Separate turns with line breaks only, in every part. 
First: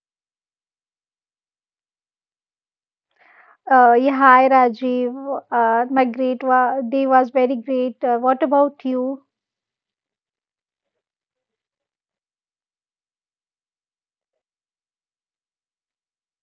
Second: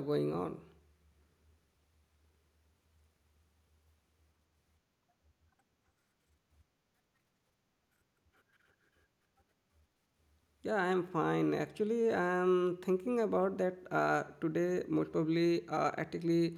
going on?
Yeah, Hi Rajiv. My great wa day was very great. What about you?
Yeah, I'm fine. Actually, I'm thinking about that today, most probably, actually,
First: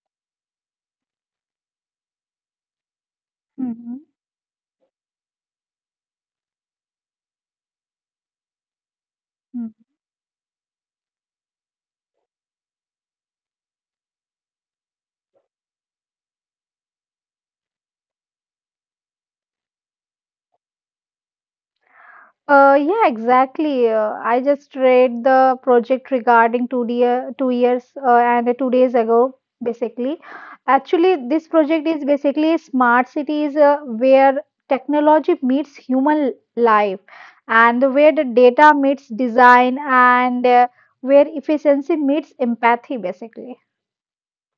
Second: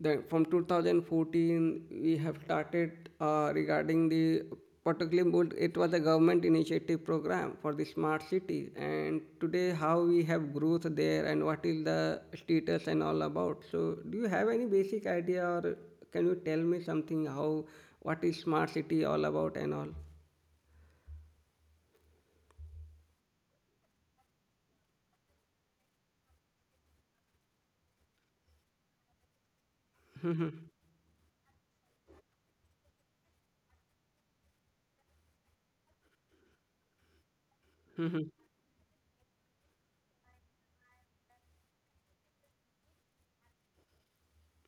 from 2014, we have started
Mm-hmm.
regarding the it was a government initiative program for the smart cities, and today how we have growth there and what is the status and all about. So do you have any basic idea, or can you tell me something, how, what is smart city all about and all?
Yeah, exactly. I just read the project regarding 2 years and 2 days ago, basically. Actually, this project is basically smart cities where technology meets human life and where the data meets design and where efficiency meets empathy, basically.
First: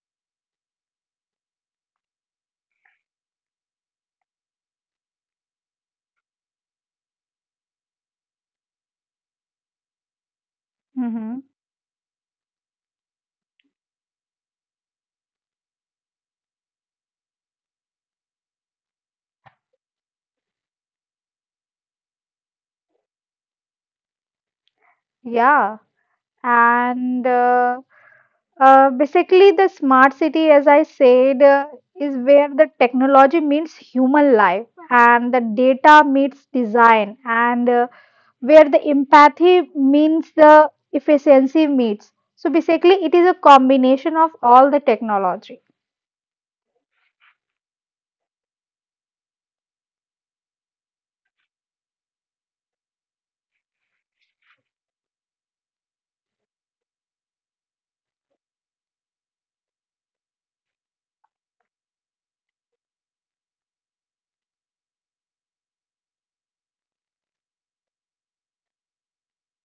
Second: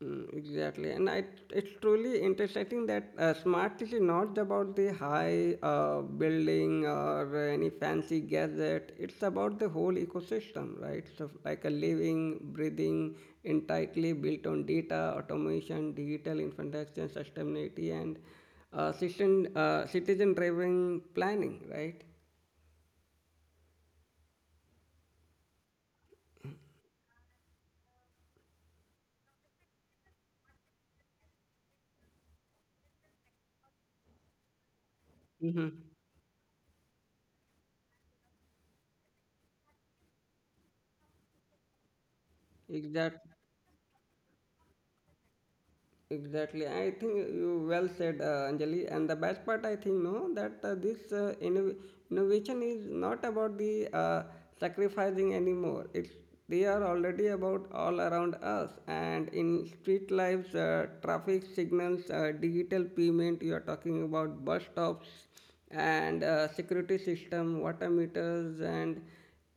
Mm, exactly. It's truly interesting that smart city not about the high building or any fancy gadget. It's about the whole ecosystem, right? So
Mm-hmm.
like a living, breathing, entirely built on data, automation, digital infrastructure, sustainability, and citizen-driven planning, right?
Yeah. and Basically the smart city, as I said, is where the technology meets human life and the
Mm-hmm.
data meets design and where the empathy means the efficiency meets, so basically it is a
Exactly.
combination of all the technology.
Exactly. I think you well said, Anjali. And the best part, I think, no, that innovation is not about the sacrificing anymore. It's, they are already about all around us, and in street lives, traffic signals, digital payment. You are talking about bus stops and security system, water meters, and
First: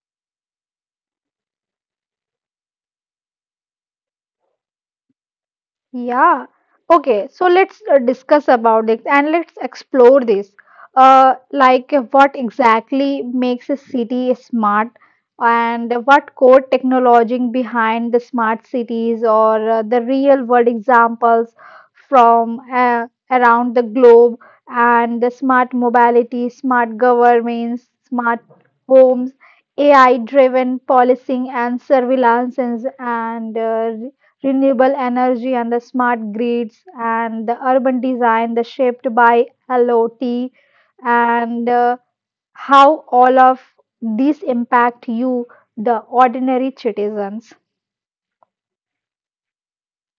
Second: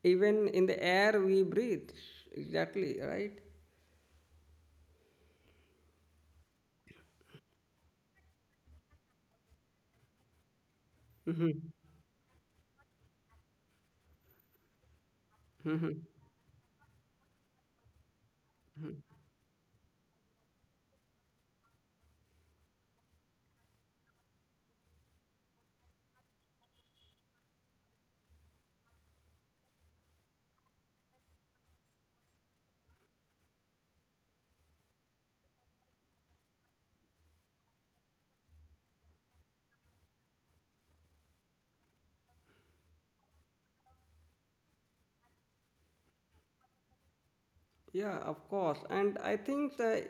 even in the air we breathe. Exactly right.
Yeah. Okay. So let's discuss about it and let's explore this. Uh,
Mm-hmm.
like uh, what exactly makes a city smart, and what core technology behind the smart cities, or the real world examples from around the globe, and the smart mobility, smart governments, smart homes, AI-driven policing and surveillance, and renewable energy and the smart grids and the urban design the shaped by LOT and how all of these impact you the ordinary citizens.
Yeah, of course. And I think the,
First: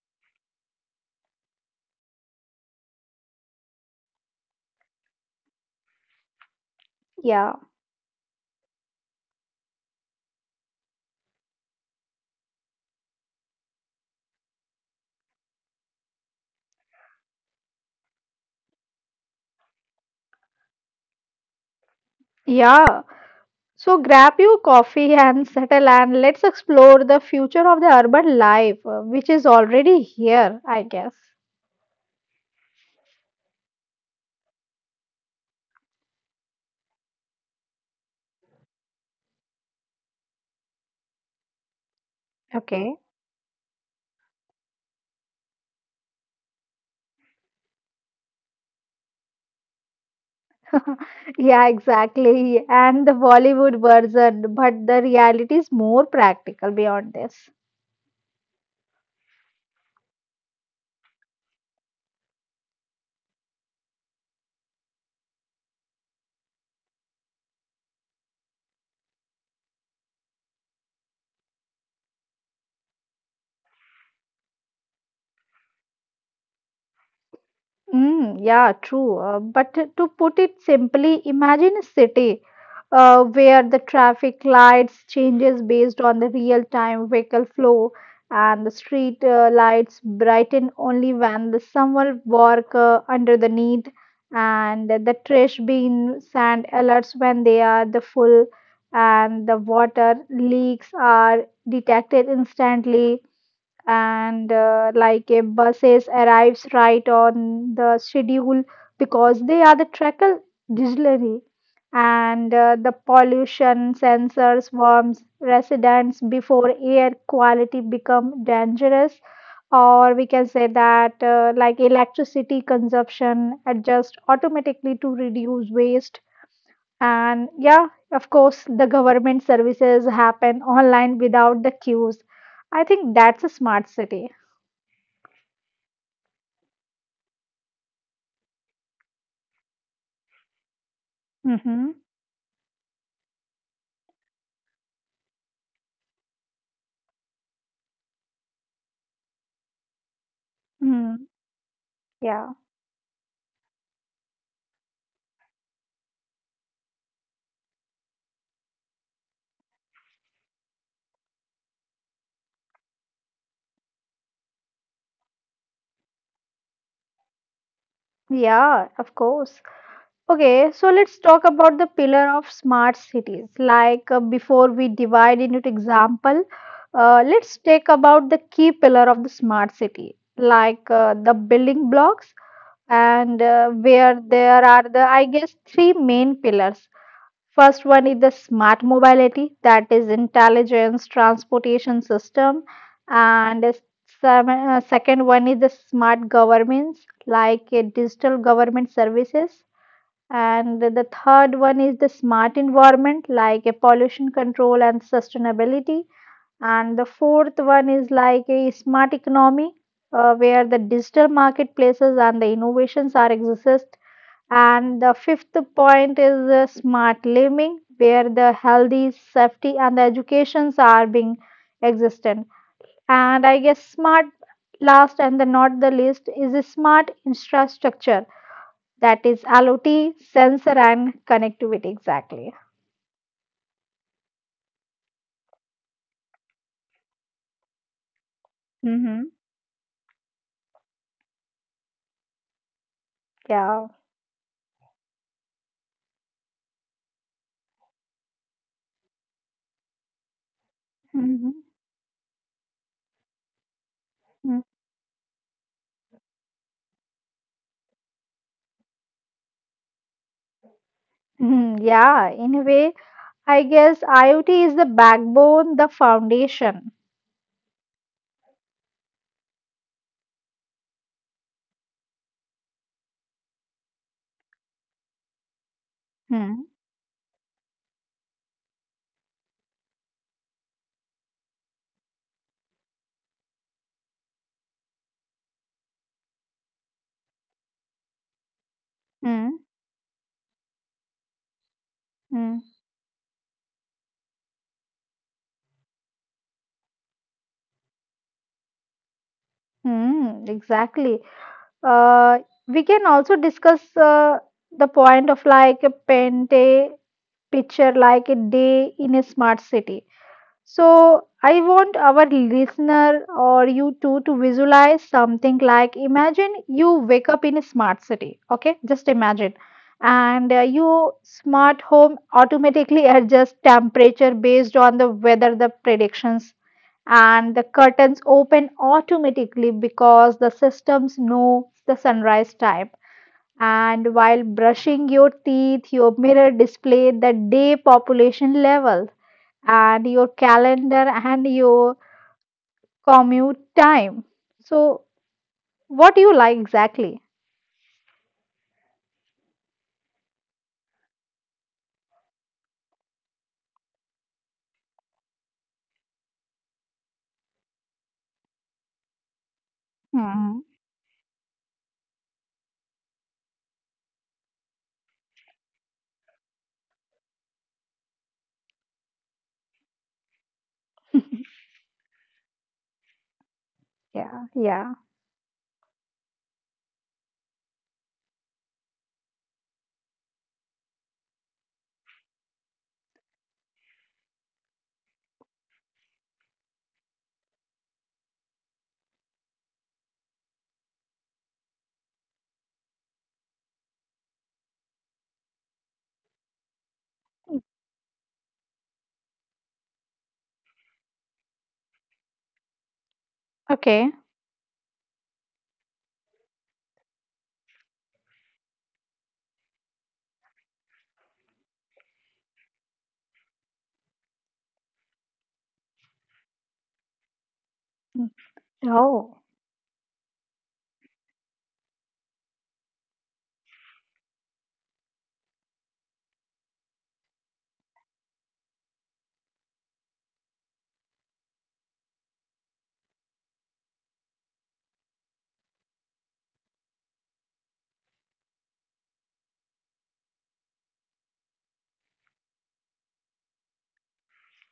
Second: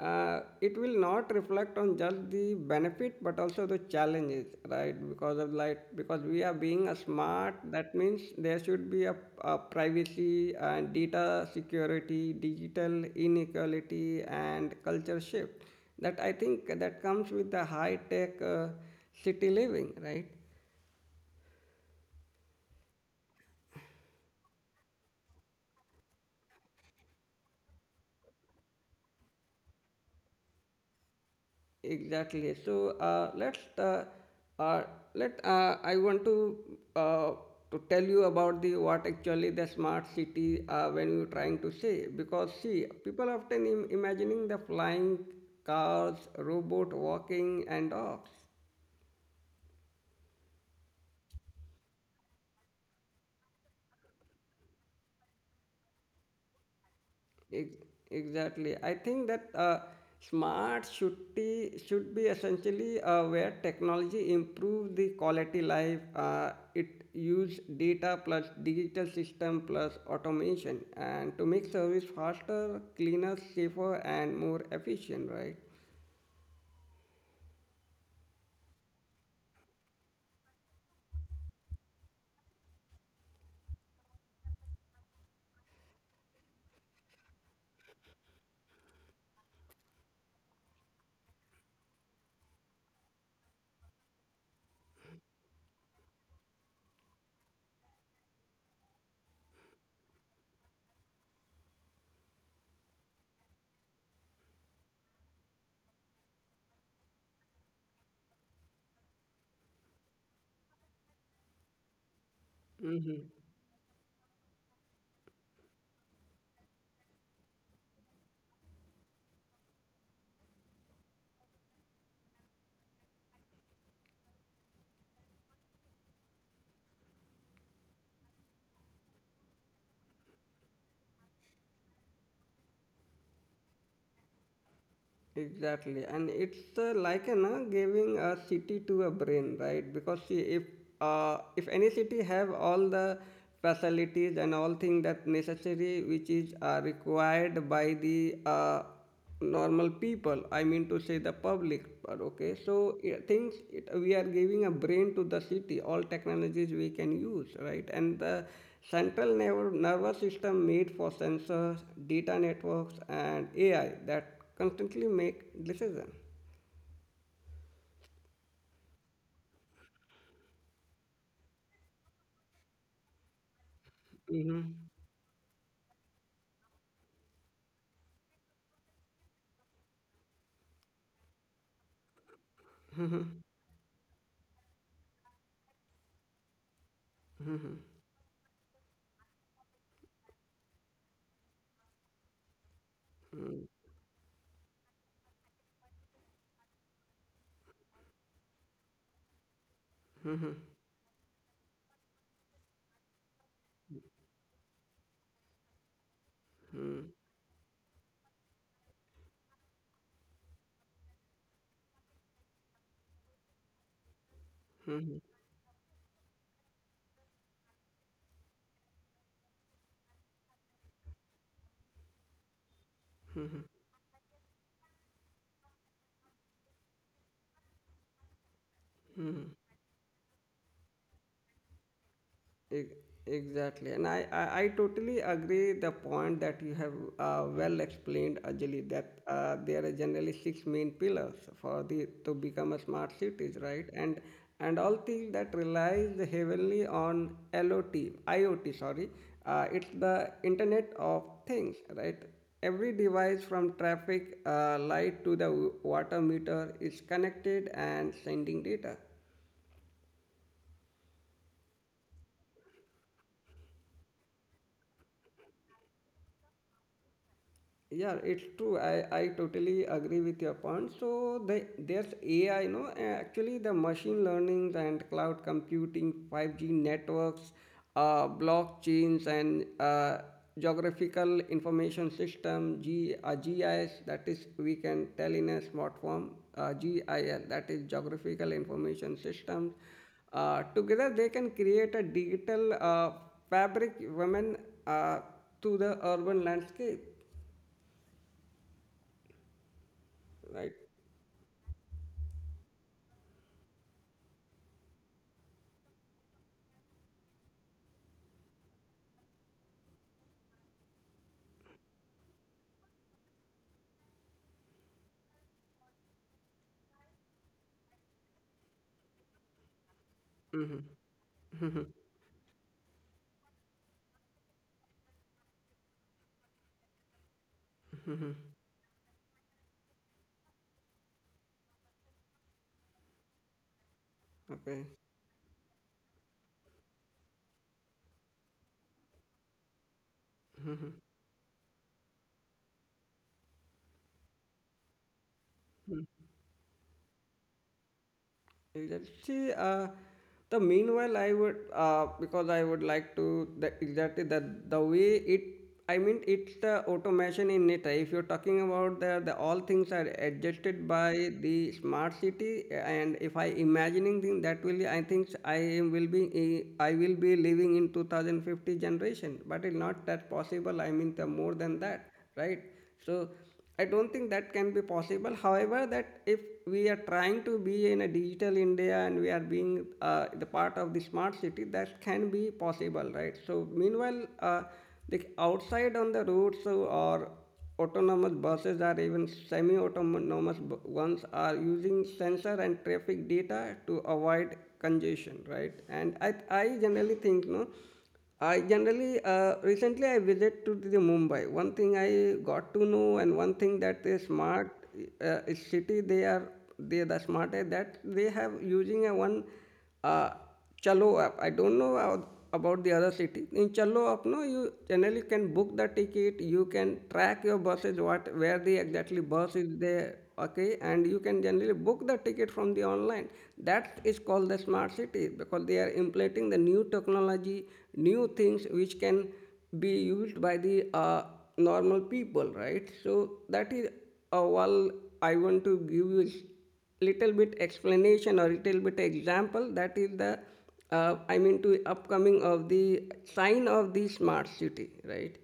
It will not reflect on just the benefit but also the challenges, right? Because of like because we are being a
Yeah.
smart, that means there should be a privacy and data security, digital inequality, and culture shift. That I think that comes with the high tech city living, right?
Yeah. So grab your coffee and settle and let's explore the future of the urban life, which is already here, I guess.
Exactly. So let's uh, let I want to, uh, to tell you about the what actually the smart city when you're trying to say, because see,
Okay.
people often imagining the flying cars, robot walking, and dogs.
Yeah, exactly. And the Bollywood version, but the reality is more practical beyond this.
Ex- Exactly. I think that smart should be essentially where technology improve the quality life. It use data plus digital system plus automation and to make service faster, cleaner, safer, and more efficient, right?
Mm, yeah, true. But to put it simply, imagine a city where the traffic lights changes based on the real-time vehicle flow, and the street lights brighten only when the someone work under the need, and the trash bin sand alerts when they are the full, and the water leaks are detected instantly and like a buses arrives right on the schedule because they are the tracker digitally, and the pollution sensors warns residents before air quality become dangerous, or we can say that like electricity consumption adjust automatically to reduce waste, and yeah, of course the government services happen online without the queues. I think that's a smart city.
Exactly, and it's like you know, giving a city to a brain, right? Because see, if any city
Mm-hmm.
have all the facilities and all things that necessary, which is required by the normal people, I mean to say the
Hmm.
public. But okay,
Yeah.
so yeah, things it, we are giving a brain to the city, all technologies we can use, right? And the central nervous system made for sensors, data networks, and AI that Constantly make decision.
Yeah, of course. Okay, so let's talk about the pillar of smart cities. Like before
Mhm.
we divide into example, let's take about the key pillar of the smart city, like the building blocks and where there are the, I guess, three main pillars. First one is the smart mobility, that is intelligence transportation system, and second one is the smart governments, like digital government services, and the third one is the smart environment, like a pollution control and sustainability, and the
Mm.
fourth one is like a smart economy, where the digital marketplaces and the innovations are exist. And the
Mhm.
fifth point is smart living, where the healthy, safety, and the educations are being existent. And I guess smart last and the not the least is a smart infrastructure, that is LOT, sensor, and connectivity. Exactly.
E- Exactly, and I totally agree the point that you have well explained, Ajali, that
Mm-hmm.
there are generally six main pillars for the to become a smart cities, right?
Yeah.
And all things that relies heavily on LOT, IoT, sorry, it's the Internet of
Mm-hmm.
Things, right? Every device from traffic
Mm-hmm.
light to the water meter is connected and sending data.
Mm-hmm. Yeah, in a way, I guess IoT is the backbone, the foundation.
Yeah, it's true. I totally agree with your point. So the, there's AI, no, actually the machine learning and cloud computing, 5G
Hmm.
networks, blockchains and geographical information system, GIS, that is we can tell in a smart form, GIS, that is geographical information systems.
Hmm.
Together they can create a digital
Hmm.
fabric women uh, to the urban landscape. Right.
Hmm. Exactly. Uh, we can also discuss the point of like a pen day picture, like a day in a smart city. So, I want our listener or you too to visualize something, like imagine you wake up in a smart city, okay? Just imagine. And your smart home automatically adjusts temperature based on the weather, the predictions, and the curtains open automatically because the systems know the sunrise time.
Okay.
And while brushing your teeth, your mirror display the day population level and your calendar and your commute time. So, what do you like exactly?
Exactly. The meanwhile, I would because I would like to the, exactly that the way it. I mean, it's the automation in it. If you're talking about the all things are adjusted by
Hmm.
the smart city, and if I imagining thing that will, I think I am will be eh, I will be living in 2050 generation, but it's not that possible. I mean, the more than that, right? So. I don't think that can be
Yeah,
possible.
yeah.
However, that if we are trying to be in a digital India and we are being the part of the smart city, that can be possible, right? So, meanwhile, the outside on the roads so, or autonomous buses or even ones are using sensor and traffic data to avoid congestion, right? And I generally think, no, I generally recently I visit to the Mumbai. One thing I got to know, and one thing that is smart
Okay.
is city they are, they are the smarter that they have using a one uh, Chalo app. I don't know how, about the other city. In Chalo app, no, you generally can book the ticket. You can track your buses what where the
Mm.
exactly bus is
Oh.
there, okay, and you can generally book the ticket from the online. That is called the smart city because they are implementing the new technology, new things which can be used by the normal people, right? So that is all I want to give you is little bit explanation or little bit example that is the I mean to upcoming of the sign of the smart city, right?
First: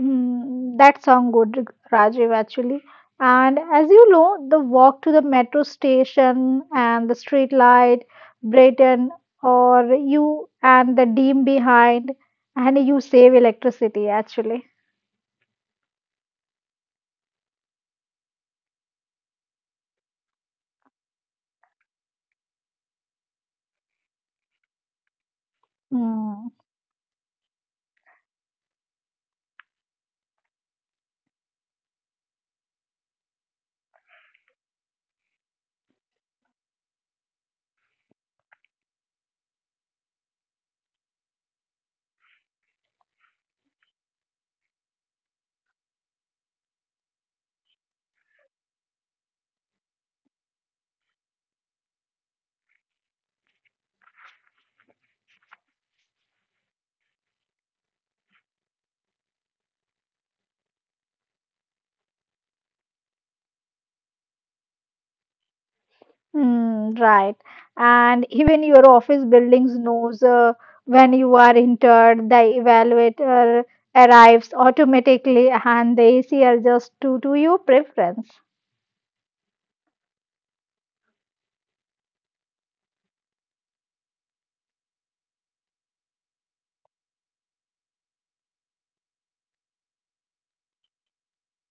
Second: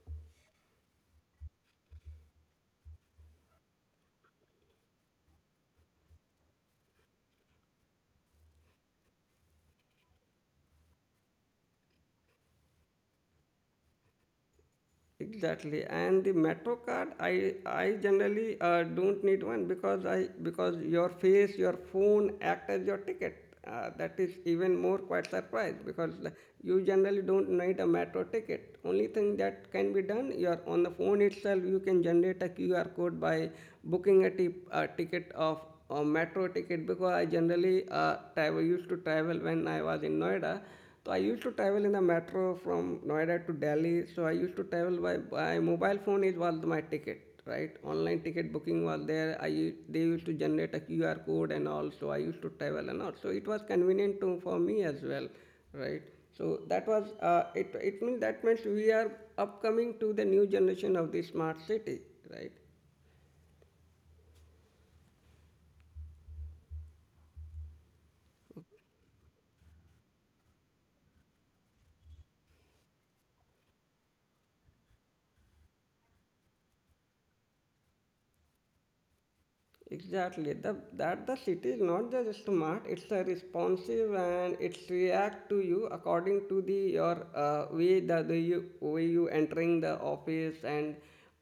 Mm, that sounds good, Rajiv, actually. And as you know, the walk to the metro station and the street light, Brighton, or you and the dim behind, and you save electricity actually.
Exactly, and the Metro card, I generally don't need one because I because your face, your phone act as your ticket. That is even more quite surprised because
Hmm.
you generally don't need a Metro ticket. Only thing that can be done, you're on the phone itself. You can generate a QR code by booking a ticket of a Metro ticket because I generally travel used to travel when I was in Noida. So I used to travel in the metro from Noida to Delhi. So I used to travel by mobile phone. It was my ticket, right? Online ticket booking was there. They used to generate a QR code and all. So I used to travel and all. So it was convenient to, for me as well, right? So that was it. It means that means we are upcoming to the new generation of the smart city, right?
Mm, right. And even your office buildings knows when you are entered, the evaluator arrives automatically and the AC adjusts to your preference.
Exactly. The, that the city is not just smart, it's a responsive and it's react to you according to the your way way you entering the office, and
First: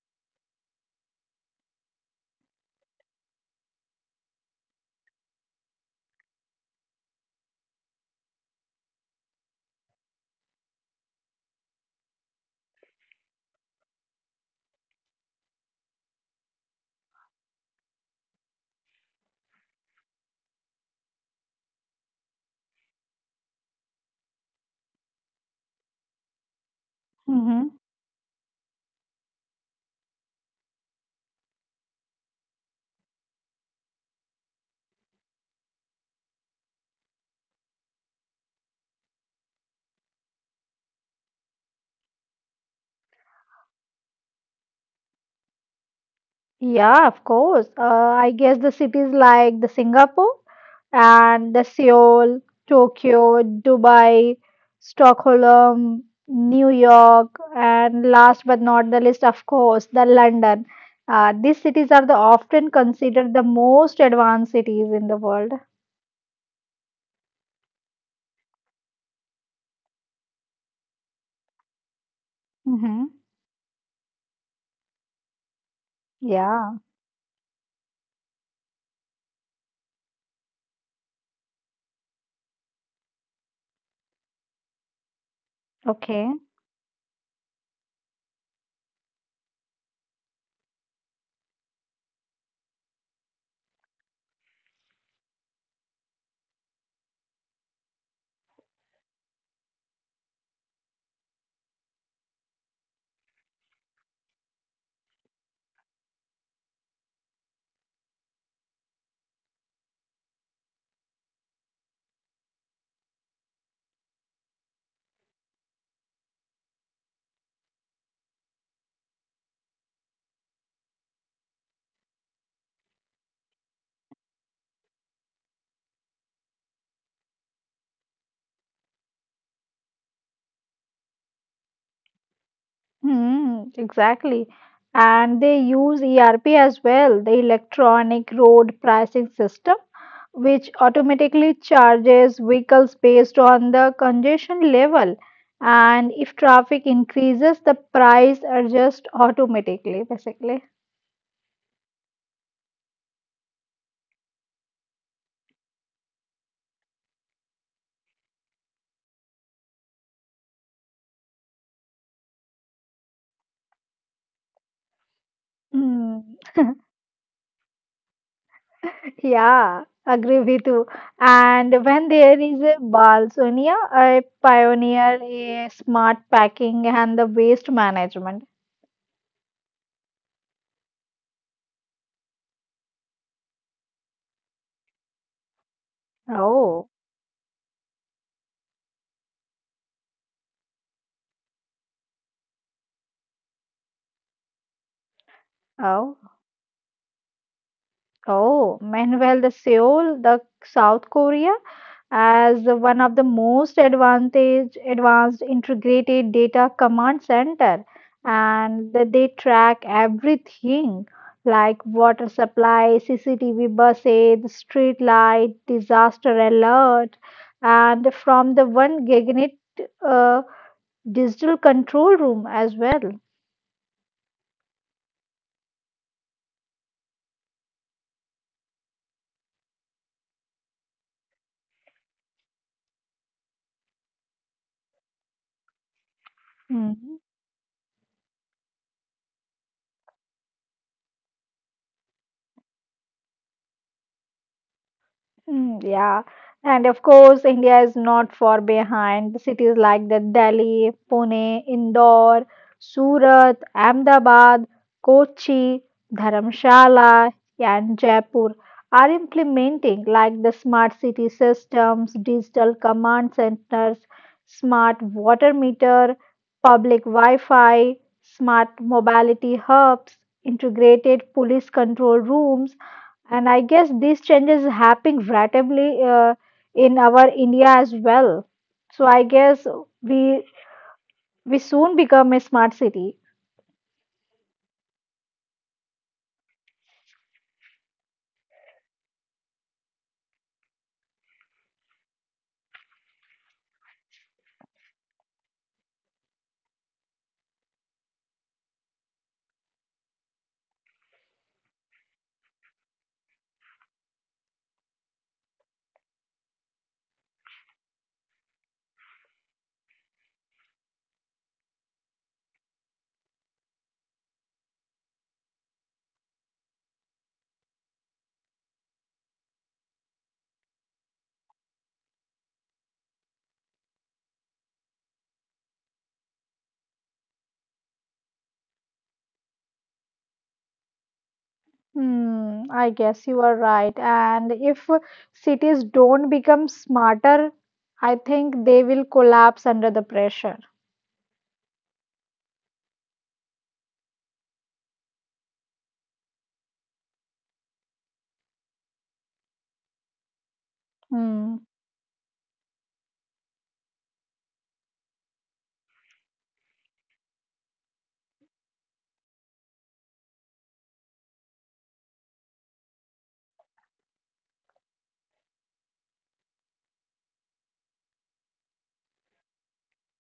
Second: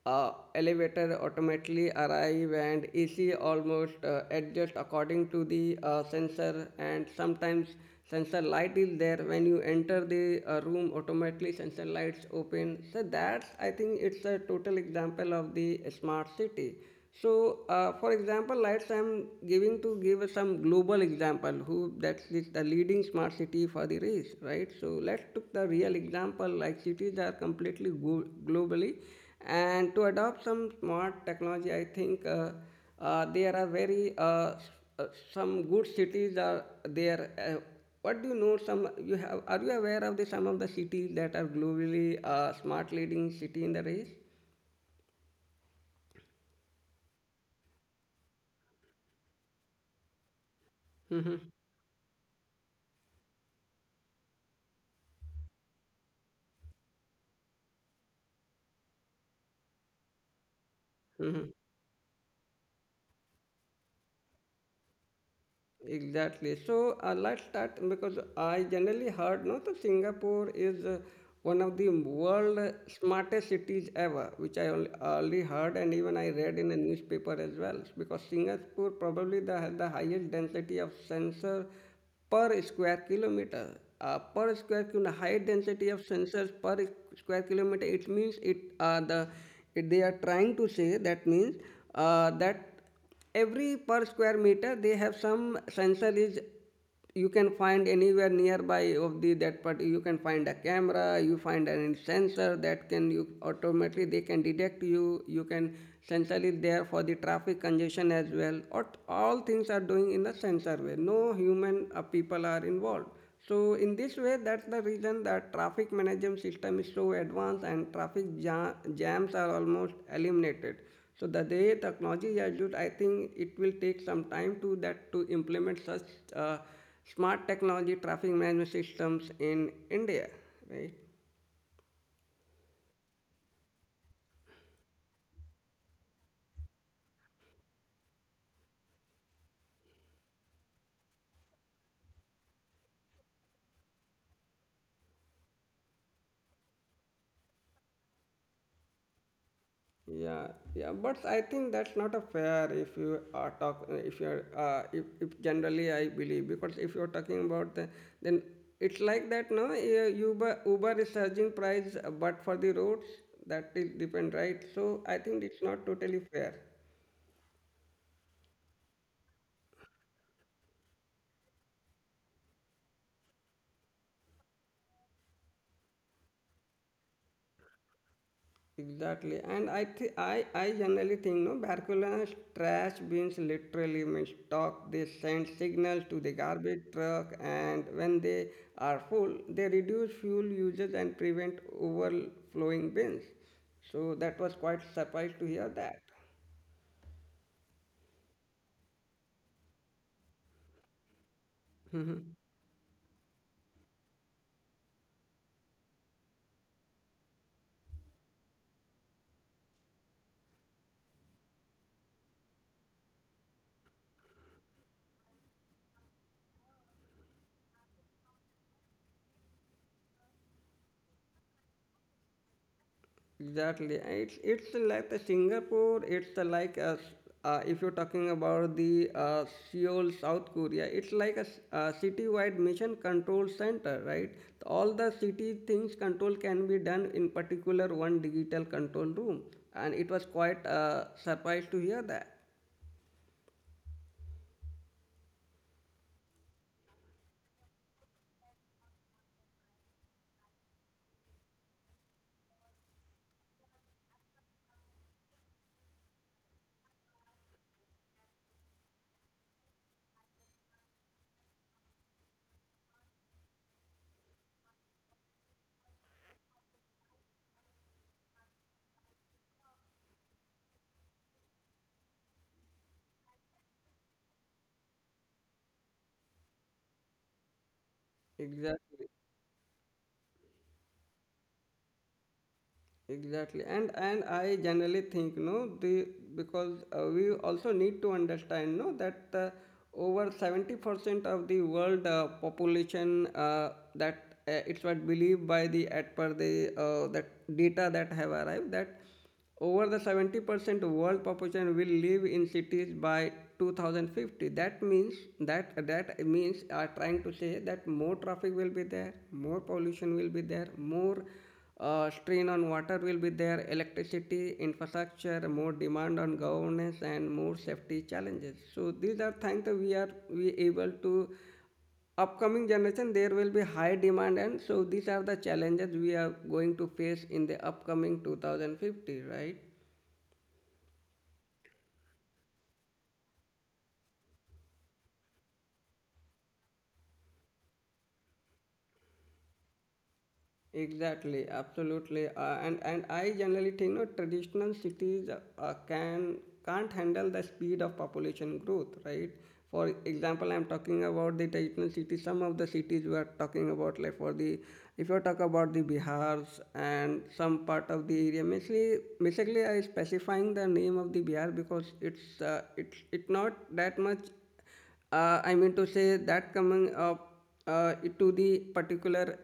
elevator automatically arrive and AC almost adjust according to the sensor, and sometimes sensor light is there, when you enter the room automatically sensor lights open. So that's, I think, it's a total example of the smart city. So, for example, let's I'm giving to give some global example who that's the leading smart city for the race, right? So let's took the real example like cities are completely
Mm-hmm.
globally, and to adopt some smart technology, I think there are very uh, some good cities are there. What do you know? Some you have, are you aware of the some of the cities that are globally smart leading city in the race?
Yeah, of course. I guess the cities like the Singapore
Mm-hmm.
and the Seoul, Tokyo, Dubai, Stockholm, New York, and last but not the least, of course, the London.
Mm-hmm.
These cities are the often considered the most advanced cities in the world.
Exactly. So let's start because I generally heard no, that Singapore is one of the world
Mm-hmm.
smartest cities ever, which I already heard and even I read
Yeah.
in a newspaper as well. Because Singapore probably has the highest density of sensor per square kilometer. Per square kilometer, high density of
Okay.
sensors per square kilometer. It means they are trying to say that means that every per square meter they have some sensor is, you can find anywhere nearby of the that part, you can find a camera, you find an sensor that can you automatically they can detect you, you can sensor is there for the traffic congestion as well, or all things are doing in the sensor way, no human people are involved. So in this way, that's the reason that traffic management system is so advanced and jams are almost eliminated. So the day technology is used, I think it will take some time to that to implement such uh, smart technology traffic management systems in India, right?
Mm, exactly. And they use ERP as well, the electronic road pricing system, which automatically charges vehicles based on the congestion level. And if traffic increases, the price adjusts automatically, basically.
Yeah, yeah, but I think that's not a fair if you are talk if you're if generally I believe because if you're talking about the, then it's like that no, yeah, Uber is surging price but for the roads, that is depend, right? So I think it's
Mm,
not totally fair.
yeah, agree with you. And when there is a Balsonia, I pioneer a smart packing and the waste management.
Exactly, and I th- I generally think, no, Barcelona's trash bins literally mistalk. They send signals to the
Oh.
garbage truck, and when they are full, they reduce fuel usage and prevent overflowing bins. So that was quite surprised to hear
Oh.
that.
Oh, meanwhile, the Seoul, the South Korea, as one of the most advantage advanced integrated data command center, and that they track everything like water supply, CCTV buses, street light, disaster alert, and from the one giganet uh, digital control room as well.
Exactly. And it's like the Singapore. It's if you're talking about the Seoul, South Korea. It's like a city-wide mission control center, right? All the city things control can be done
Mhm.
in particular one digital control room, and it was quite surprised to hear that.
Mm, yeah, and of course, India is not far behind. Cities like the Delhi, Pune, Indore, Surat, Ahmedabad, Kochi, Dharamshala, and Jaipur are implementing like the smart city systems, digital command centers, smart water meter, public Wi-Fi, smart mobility hubs, integrated police control rooms, and I guess these changes happening rapidly in our India as well. So I guess
Exactly.
we we soon become a smart city.
Exactly, and I generally think no, the— because we also need to understand no that, over 70% of the world population, that, it's what believed by the at per the, that data that have arrived, that over the 70% world population will live in cities by 2050. That means that means are trying to say that more traffic will be there, more pollution will be there, more strain on water will be there, electricity, infrastructure, more demand on governance, and more safety challenges. So these are things that we able to upcoming generation there will be high demand, and so these are the challenges we are going to face in the upcoming 2050, right?
Hmm, I guess you are right. And if cities don't become smarter, I think they will collapse under the pressure.
Exactly, absolutely, and I generally think no, traditional cities can can't handle the speed of population growth, right? For example, I'm
Hmm.
talking about the traditional cities. Some of the cities we are talking about, like for the— if you talk about the Bihar's and some part of the area, basically, basically I specifying the name of the Bihar because it's, it's not that much I mean to say that coming up uh, to the particular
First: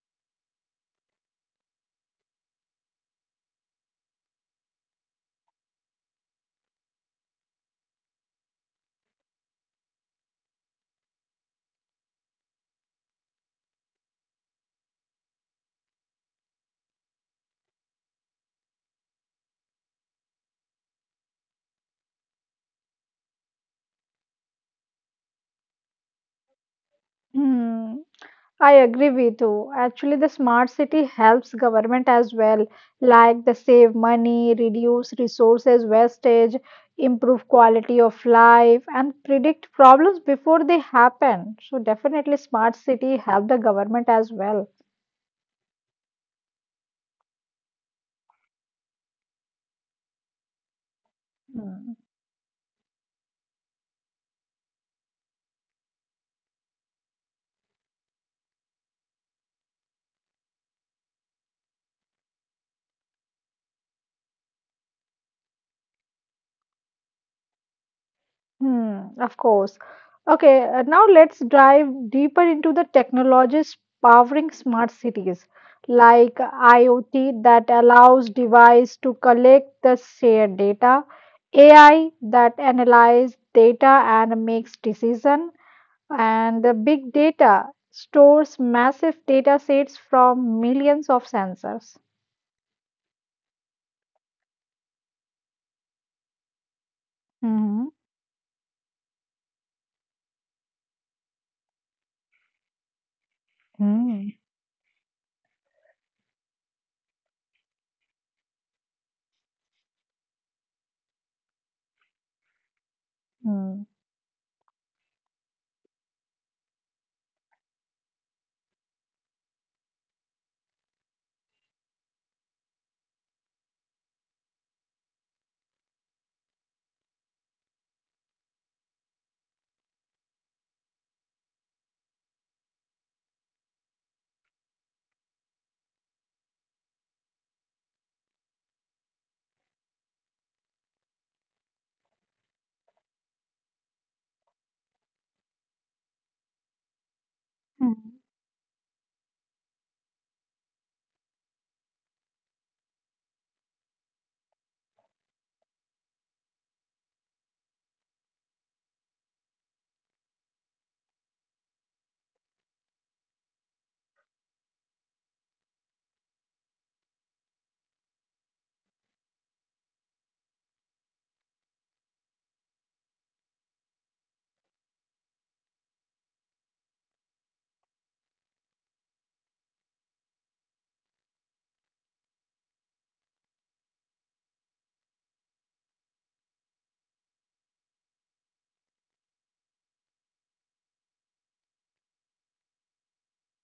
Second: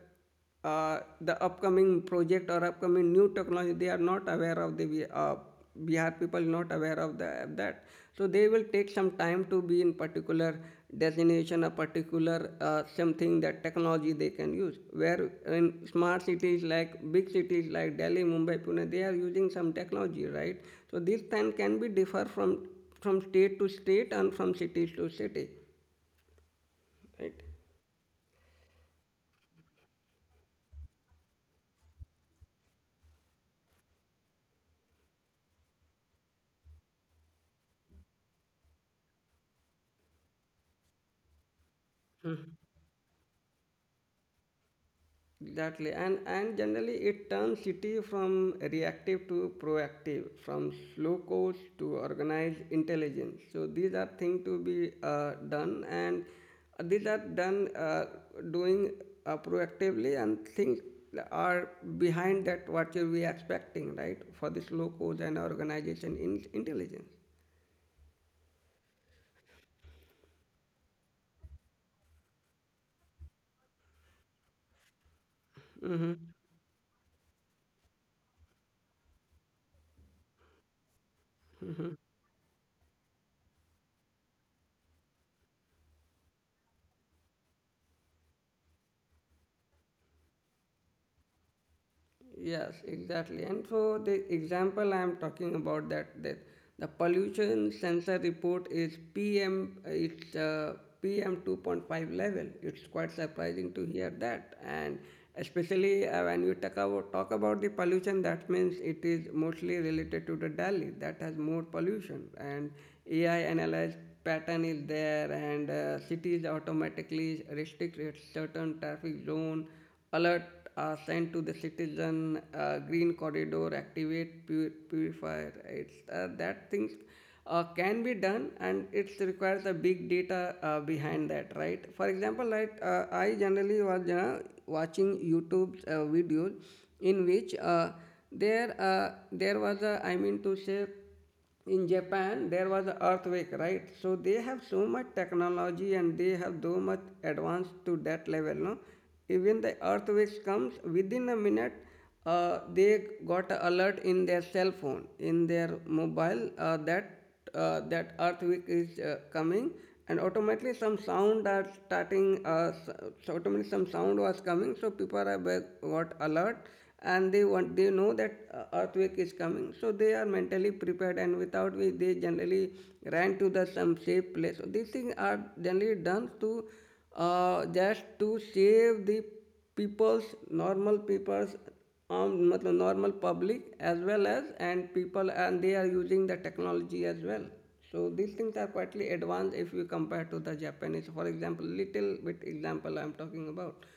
the upcoming project or upcoming new technology, they are not aware of the Bihar people, not aware of the, that— so they will take some time to be in particular designation, a particular something that technology they can use, where in smart cities like big cities like Delhi, Mumbai, Pune, they are using some technology, right? So this time can be differ from state to state and from cities to city, right?
Hmm. I agree with you. Actually, the smart city helps government as well, like the save money, reduce resources wastage, improve quality of life, and predict problems before they happen. So definitely, smart city help the government as well.
Exactly, and generally it turns city from reactive to proactive, from slow coast
Hmm.
to organized intelligence. So these are things to be done, and these are done doing proactively, and things are behind that what we are expecting, right? For the slow coast and organization in intelligence.
Hmm, of course. Okay, now let's dive deeper into the technologies powering smart cities, like IoT that allows device to collect the shared data, AI that analyze data and makes decision, and the big data stores massive data sets from millions of sensors.
Yes, exactly. And so the example I am talking about, that the
Hmm.
pollution sensor report is PM. It's PM 2.5 level. It's quite surprising to hear
Hmm.
that, and especially when you talk about the pollution, that means it is mostly related to the Delhi that has more pollution, and AI
Hmm.
analyzed pattern is there, and cities automatically restrict its certain traffic zone, alert are sent to the citizen, green corridor activate purifier, it's that things can be done, and it requires a big data behind that, right? For example, like, I generally was, you know, watching YouTube videos in which, there, there was a— I mean to say, in Japan, there was an earthquake, right? So they have so much technology and they have so much advanced to
Hmm.
that level, no? Even the earthquakes comes within a minute, they got a alert in their cell phone, in their mobile, that that earthquake is coming, and automatically some sound are starting, so automatically some sound was coming, so people are back, got alert, and they want they know that earthquake is coming, so they are mentally prepared, and without which they generally ran to the some safe place. So these things are generally done to just to save the people's normal people's, matlab normal public, as well as and people, and they are using the technology as well. So these things are quietly advanced if you compare to the Japanese, for example, little bit example I'm talking about.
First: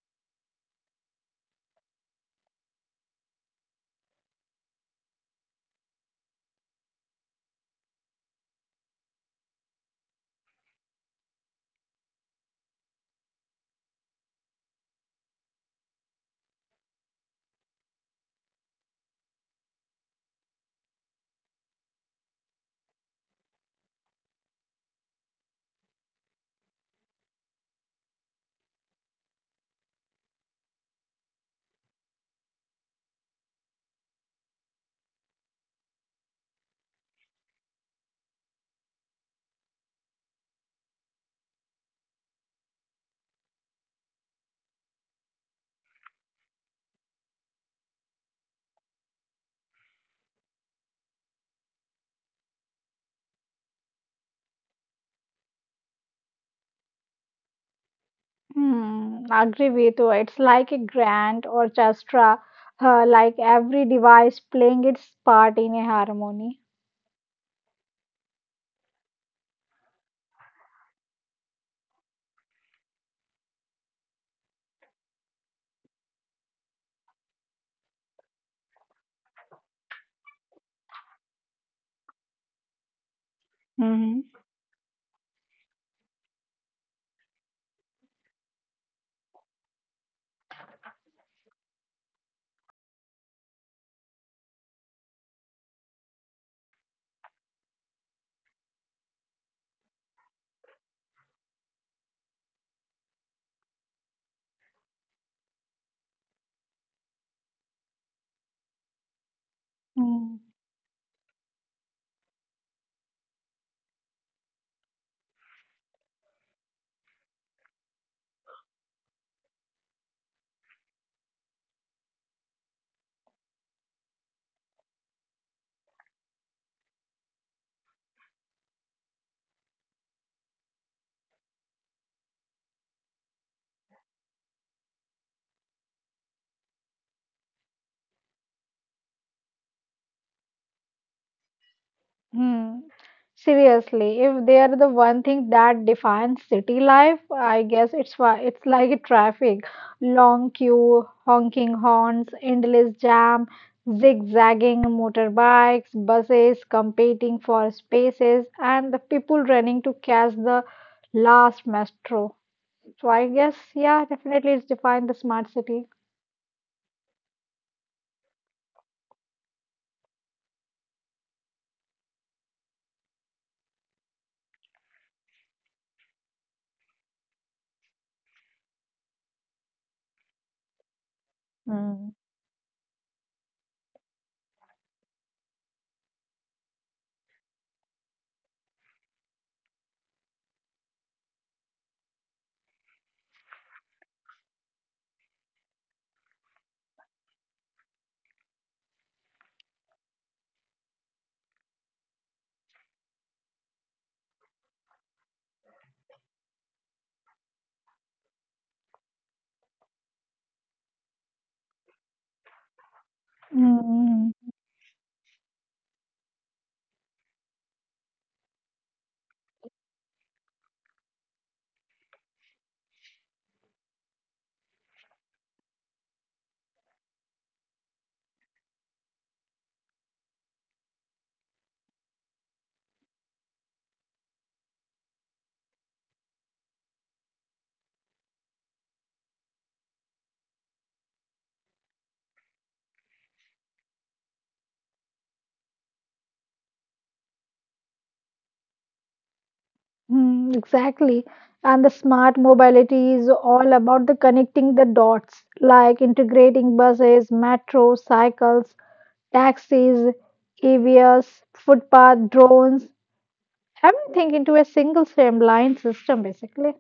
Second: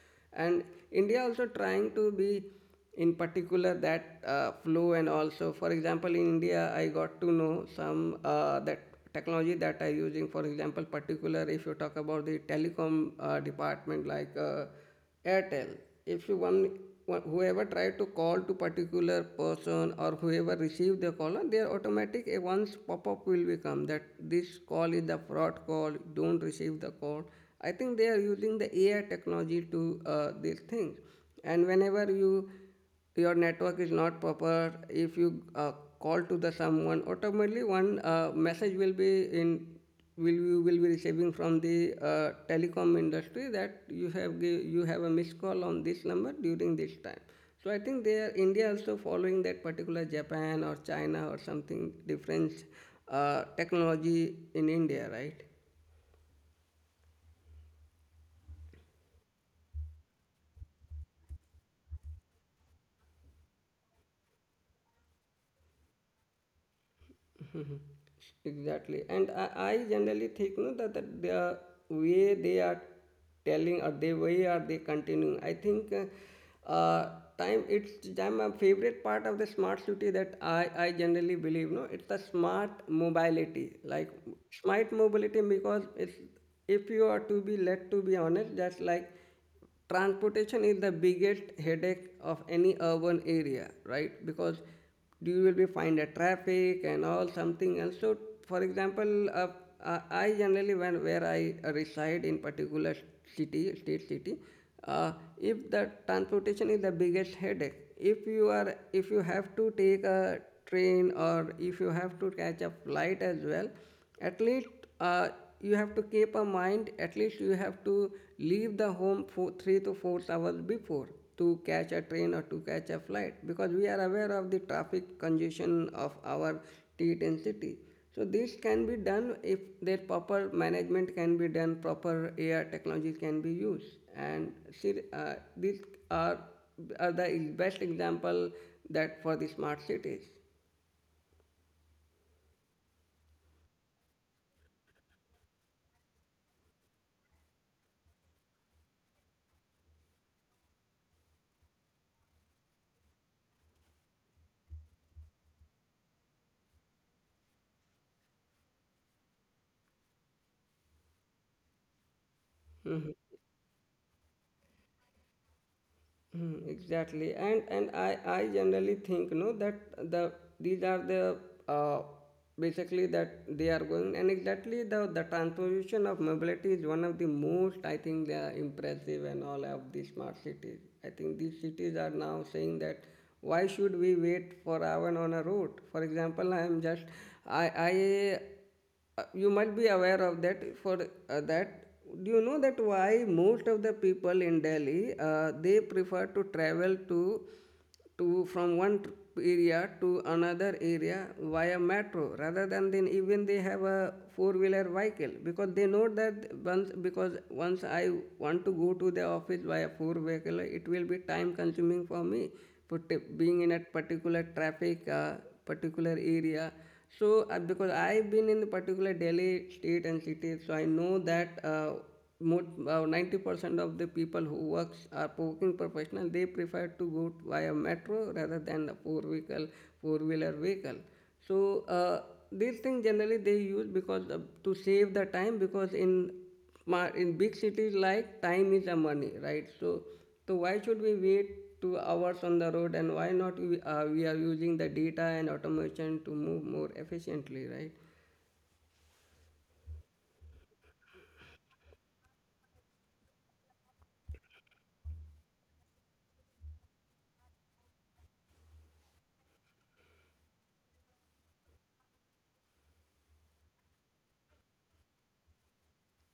And India also trying to be in particular that flow, and also for example in India I got to know some that technology that I using. For example, particular if you talk about the telecom department, like Airtel. If you one whoever try to call to particular person or whoever receive the call, their automatic a once pop up will become that this call is the fraud call. Don't receive the call. I think they are using the AI technology to these things, and whenever you your network is not proper, if you call to the someone, automatically one message will be in will you will be receiving from the telecom industry that you have give, you have a missed call on this number during this time. So I think they are India also following that particular Japan or China or something different technology in India, right?
Hmm, agree with you. It's like a grand orchestra, like every device playing its part in a harmony.
Exactly. And I generally think no, that the way they are telling or the way are they continuing, I think, time, it's time my favorite part of the smart city that I generally believe, no, it's the smart mobility, like
Hmm.
smart mobility, because it's, if you are to be, let to be honest, just like transportation is the biggest headache of any urban area, right? Because you will be find a traffic and all something else. So, for example, I generally when where I reside in particular city, state city, uh, if the transportation is the biggest headache, if you are if you have to take
Hmm.
a train or if you have to catch a flight as well, at least uh, you have to keep a mind, at least you have to leave the home for 3 to 4 hours before to catch a train or to catch a flight, because we are aware of the traffic congestion of our t and city. So this can be done if their proper management can be done, proper AI technologies can be used, and see, these are, are the best example that for the smart cities.
Hmm. Seriously, if they are the one thing that defines city life, I guess it's why it's like a traffic, long queue, honking horns, endless jam, zigzagging motorbikes, buses competing for spaces, and the people running to catch the last metro. So I guess, yeah, definitely it's defined the smart city.
Hmm, exactly, and I generally think no that the— these are the uh, basically that they are going, and exactly the transformation of mobility is one of the most, I think, impressive and all of the smart cities. I think these
Mm.
cities are now saying that why should we wait for hour on a road? For example, I am just I you might be aware of that for that, do you know that why most of the people in Delhi, they prefer to travel to from one area to another area via metro rather than then even they have a four wheeler vehicle, because they know that once, because once I want to go to the office via four vehicle, it will be time consuming for me, put being in
Mm,
a particular traffic, particular area. So, because I've been in the particular Delhi state and city, so I know that, 90% of the people who works are working professional, they prefer to go via metro rather than a four vehicle, four wheeler vehicle. So these things generally they use, because to save the time, because in smart in big cities like time is a money, right? So so why should we wait 2 hours on the road, and why not we are using the data and automation to move more efficiently, right?
exactly. And the smart mobility is all about the connecting the dots, like integrating buses, metro, cycles, taxis, EVs, footpath, drones, everything into a single streamlined system, basically.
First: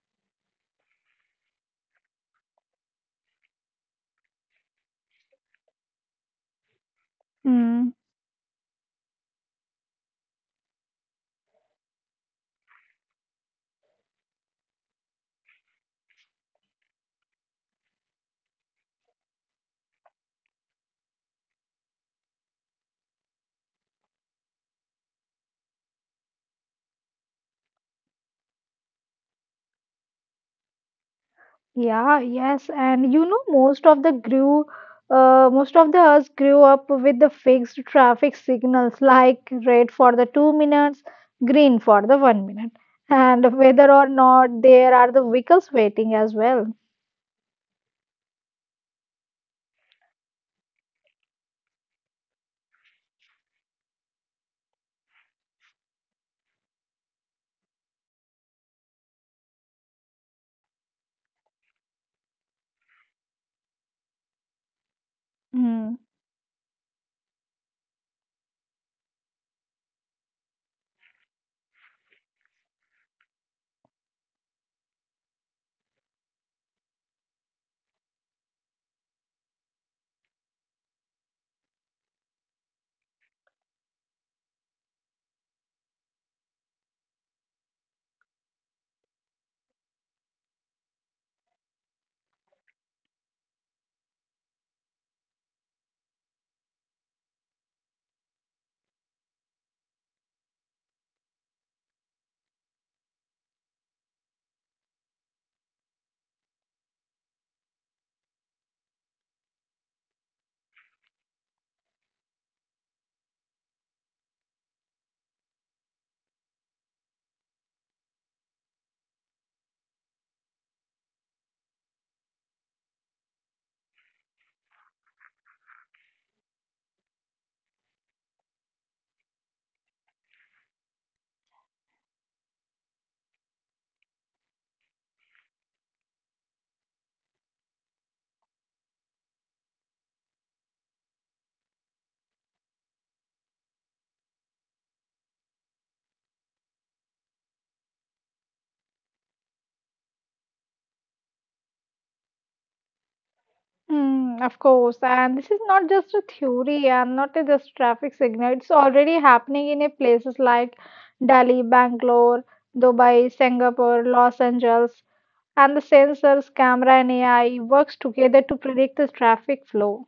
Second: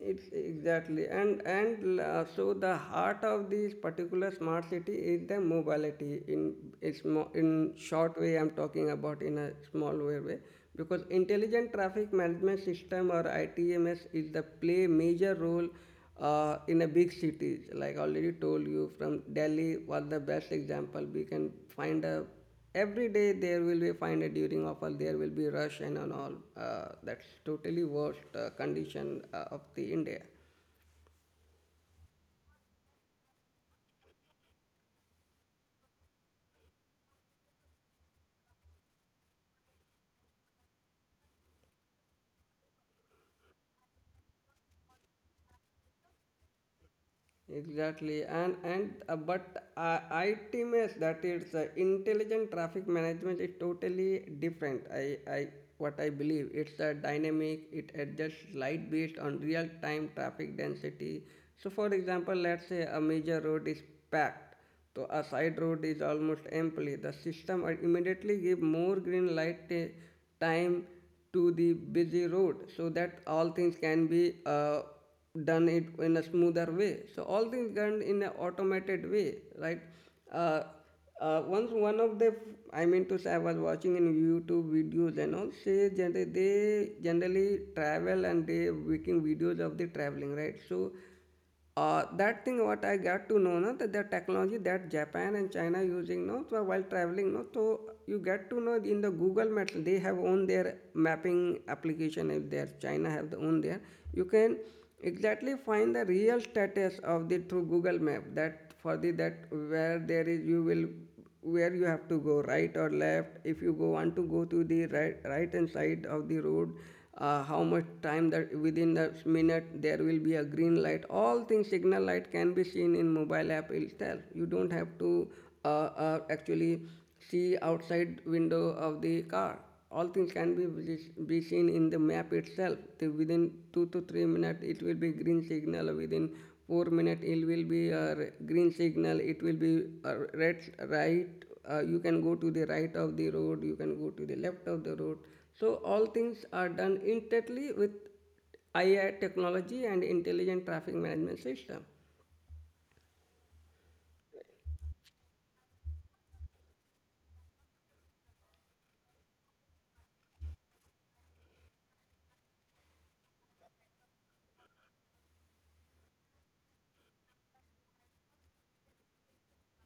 It's exactly, and so the heart of this particular smart city is the mobility in it's in short way I'm talking about, in a small way, because intelligent traffic management system or ITMS is the play major role in a big cities, like already told you, from Delhi was the best example. We can find a every day there will be find a, during offer there will be rush and on all, that's totally worst condition of the India.
Yeah, yes, and you know, most of the us grew up with the fixed traffic signals like red for the 2 minutes, green for the 1 minute, and whether or not there are the vehicles waiting as well.
Exactly, and but ITMS, that is intelligent traffic management, is totally different. I what I believe, it's a dynamic. It adjusts light based on real time traffic density. So, for example, let's say a major road is packed, so a side road is
Mm.
almost empty. The system will immediately give more green light time to the busy road, so that all things can be. Done it in a smoother way. So all things done in an automated way, right? Uh, once one of the— I mean to say, I was watching in YouTube videos and all. Say generally they generally travel and they making videos of the traveling, right? So that thing what I got to know, no, that the technology that Japan and China using, no, so while traveling, no, so you get to know in the Google Maps, they have own their mapping application. If there China have the own there, you can exactly find the real status of the through Google Map. That for the that where there is you will, where you have to go right or left, if you go want to go to the right hand side of the road, how much time that within the minute there will be a green light, all things signal light can be seen in mobile app itself. You don't have to uh, actually see outside window of the car. All things can be seen in the map itself. Within 2 to 3 minutes it will be green signal, within 4 minutes, it will be a green signal, it will be a red, right? You can go to the right of the road, you can go to the left of the road. So all things are done intently with AI technology and intelligent traffic management system.
Mm, of course, and this is not just a theory and not a just traffic signal. It's already happening in a places like Delhi, Bangalore, Dubai, Singapore, Los Angeles. And the sensors, camera, and AI works together to predict the traffic flow.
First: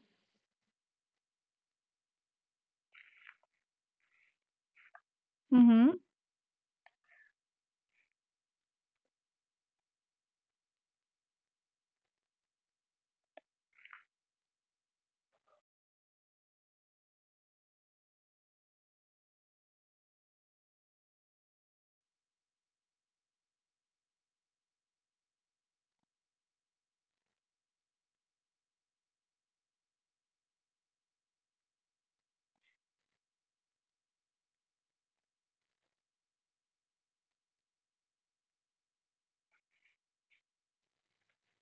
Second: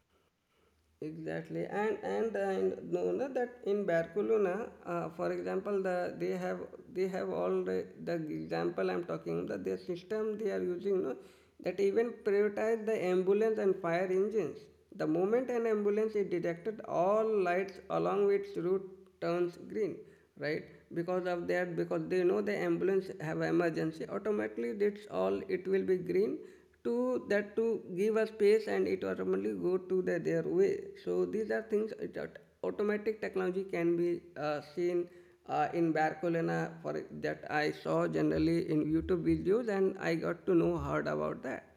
Exactly, and know no, that in Barcelona, for example,
Mm-hmm.
the— they have all the example I'm talking, that their system they are using, no, that even prioritize the ambulance and fire engines. The moment an ambulance is detected, all lights along its route turns green, right? Because of that, because they know the ambulance have emergency, automatically that's all it will be green, to that to give us space, and it automatically go to the, their way. So these are things it, automatic technology can be seen in Barcelona. For that I saw generally in YouTube videos and I got to know, heard about that,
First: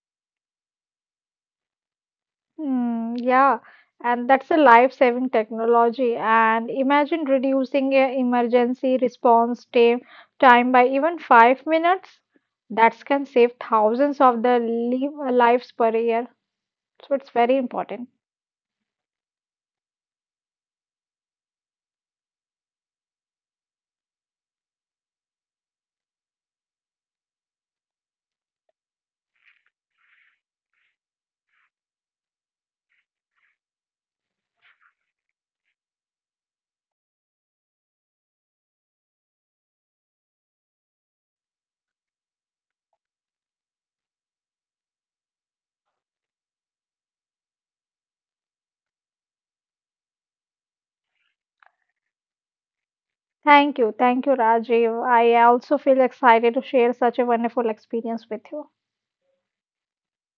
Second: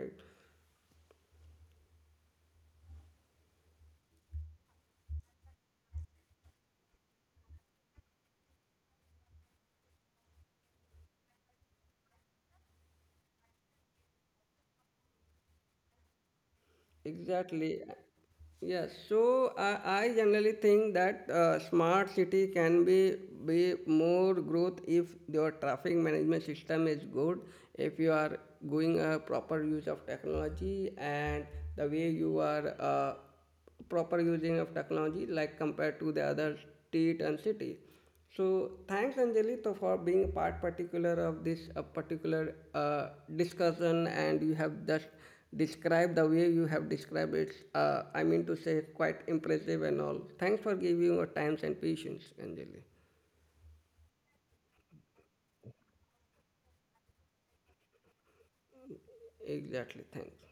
right?
Mm, yeah, and that's a life-saving technology. And imagine reducing a emergency response time by even 5 minutes. That can save thousands of the lives per year. So it's very
Exactly.
important.
Yes. So I generally think that smart city can be more growth if your traffic management system is good. If you are going a proper use of technology, and the way you are, proper using of technology, like compared to the other state and city. So thanks, Anjali, for being part particular of this particular discussion, and you have just described the way you have described it. I mean to say, quite impressive and all. Thanks for giving your time and patience, Anjali.
Thank you, Rajiv. I also feel excited to share such a wonderful experience with you.
Exactly. Thanks.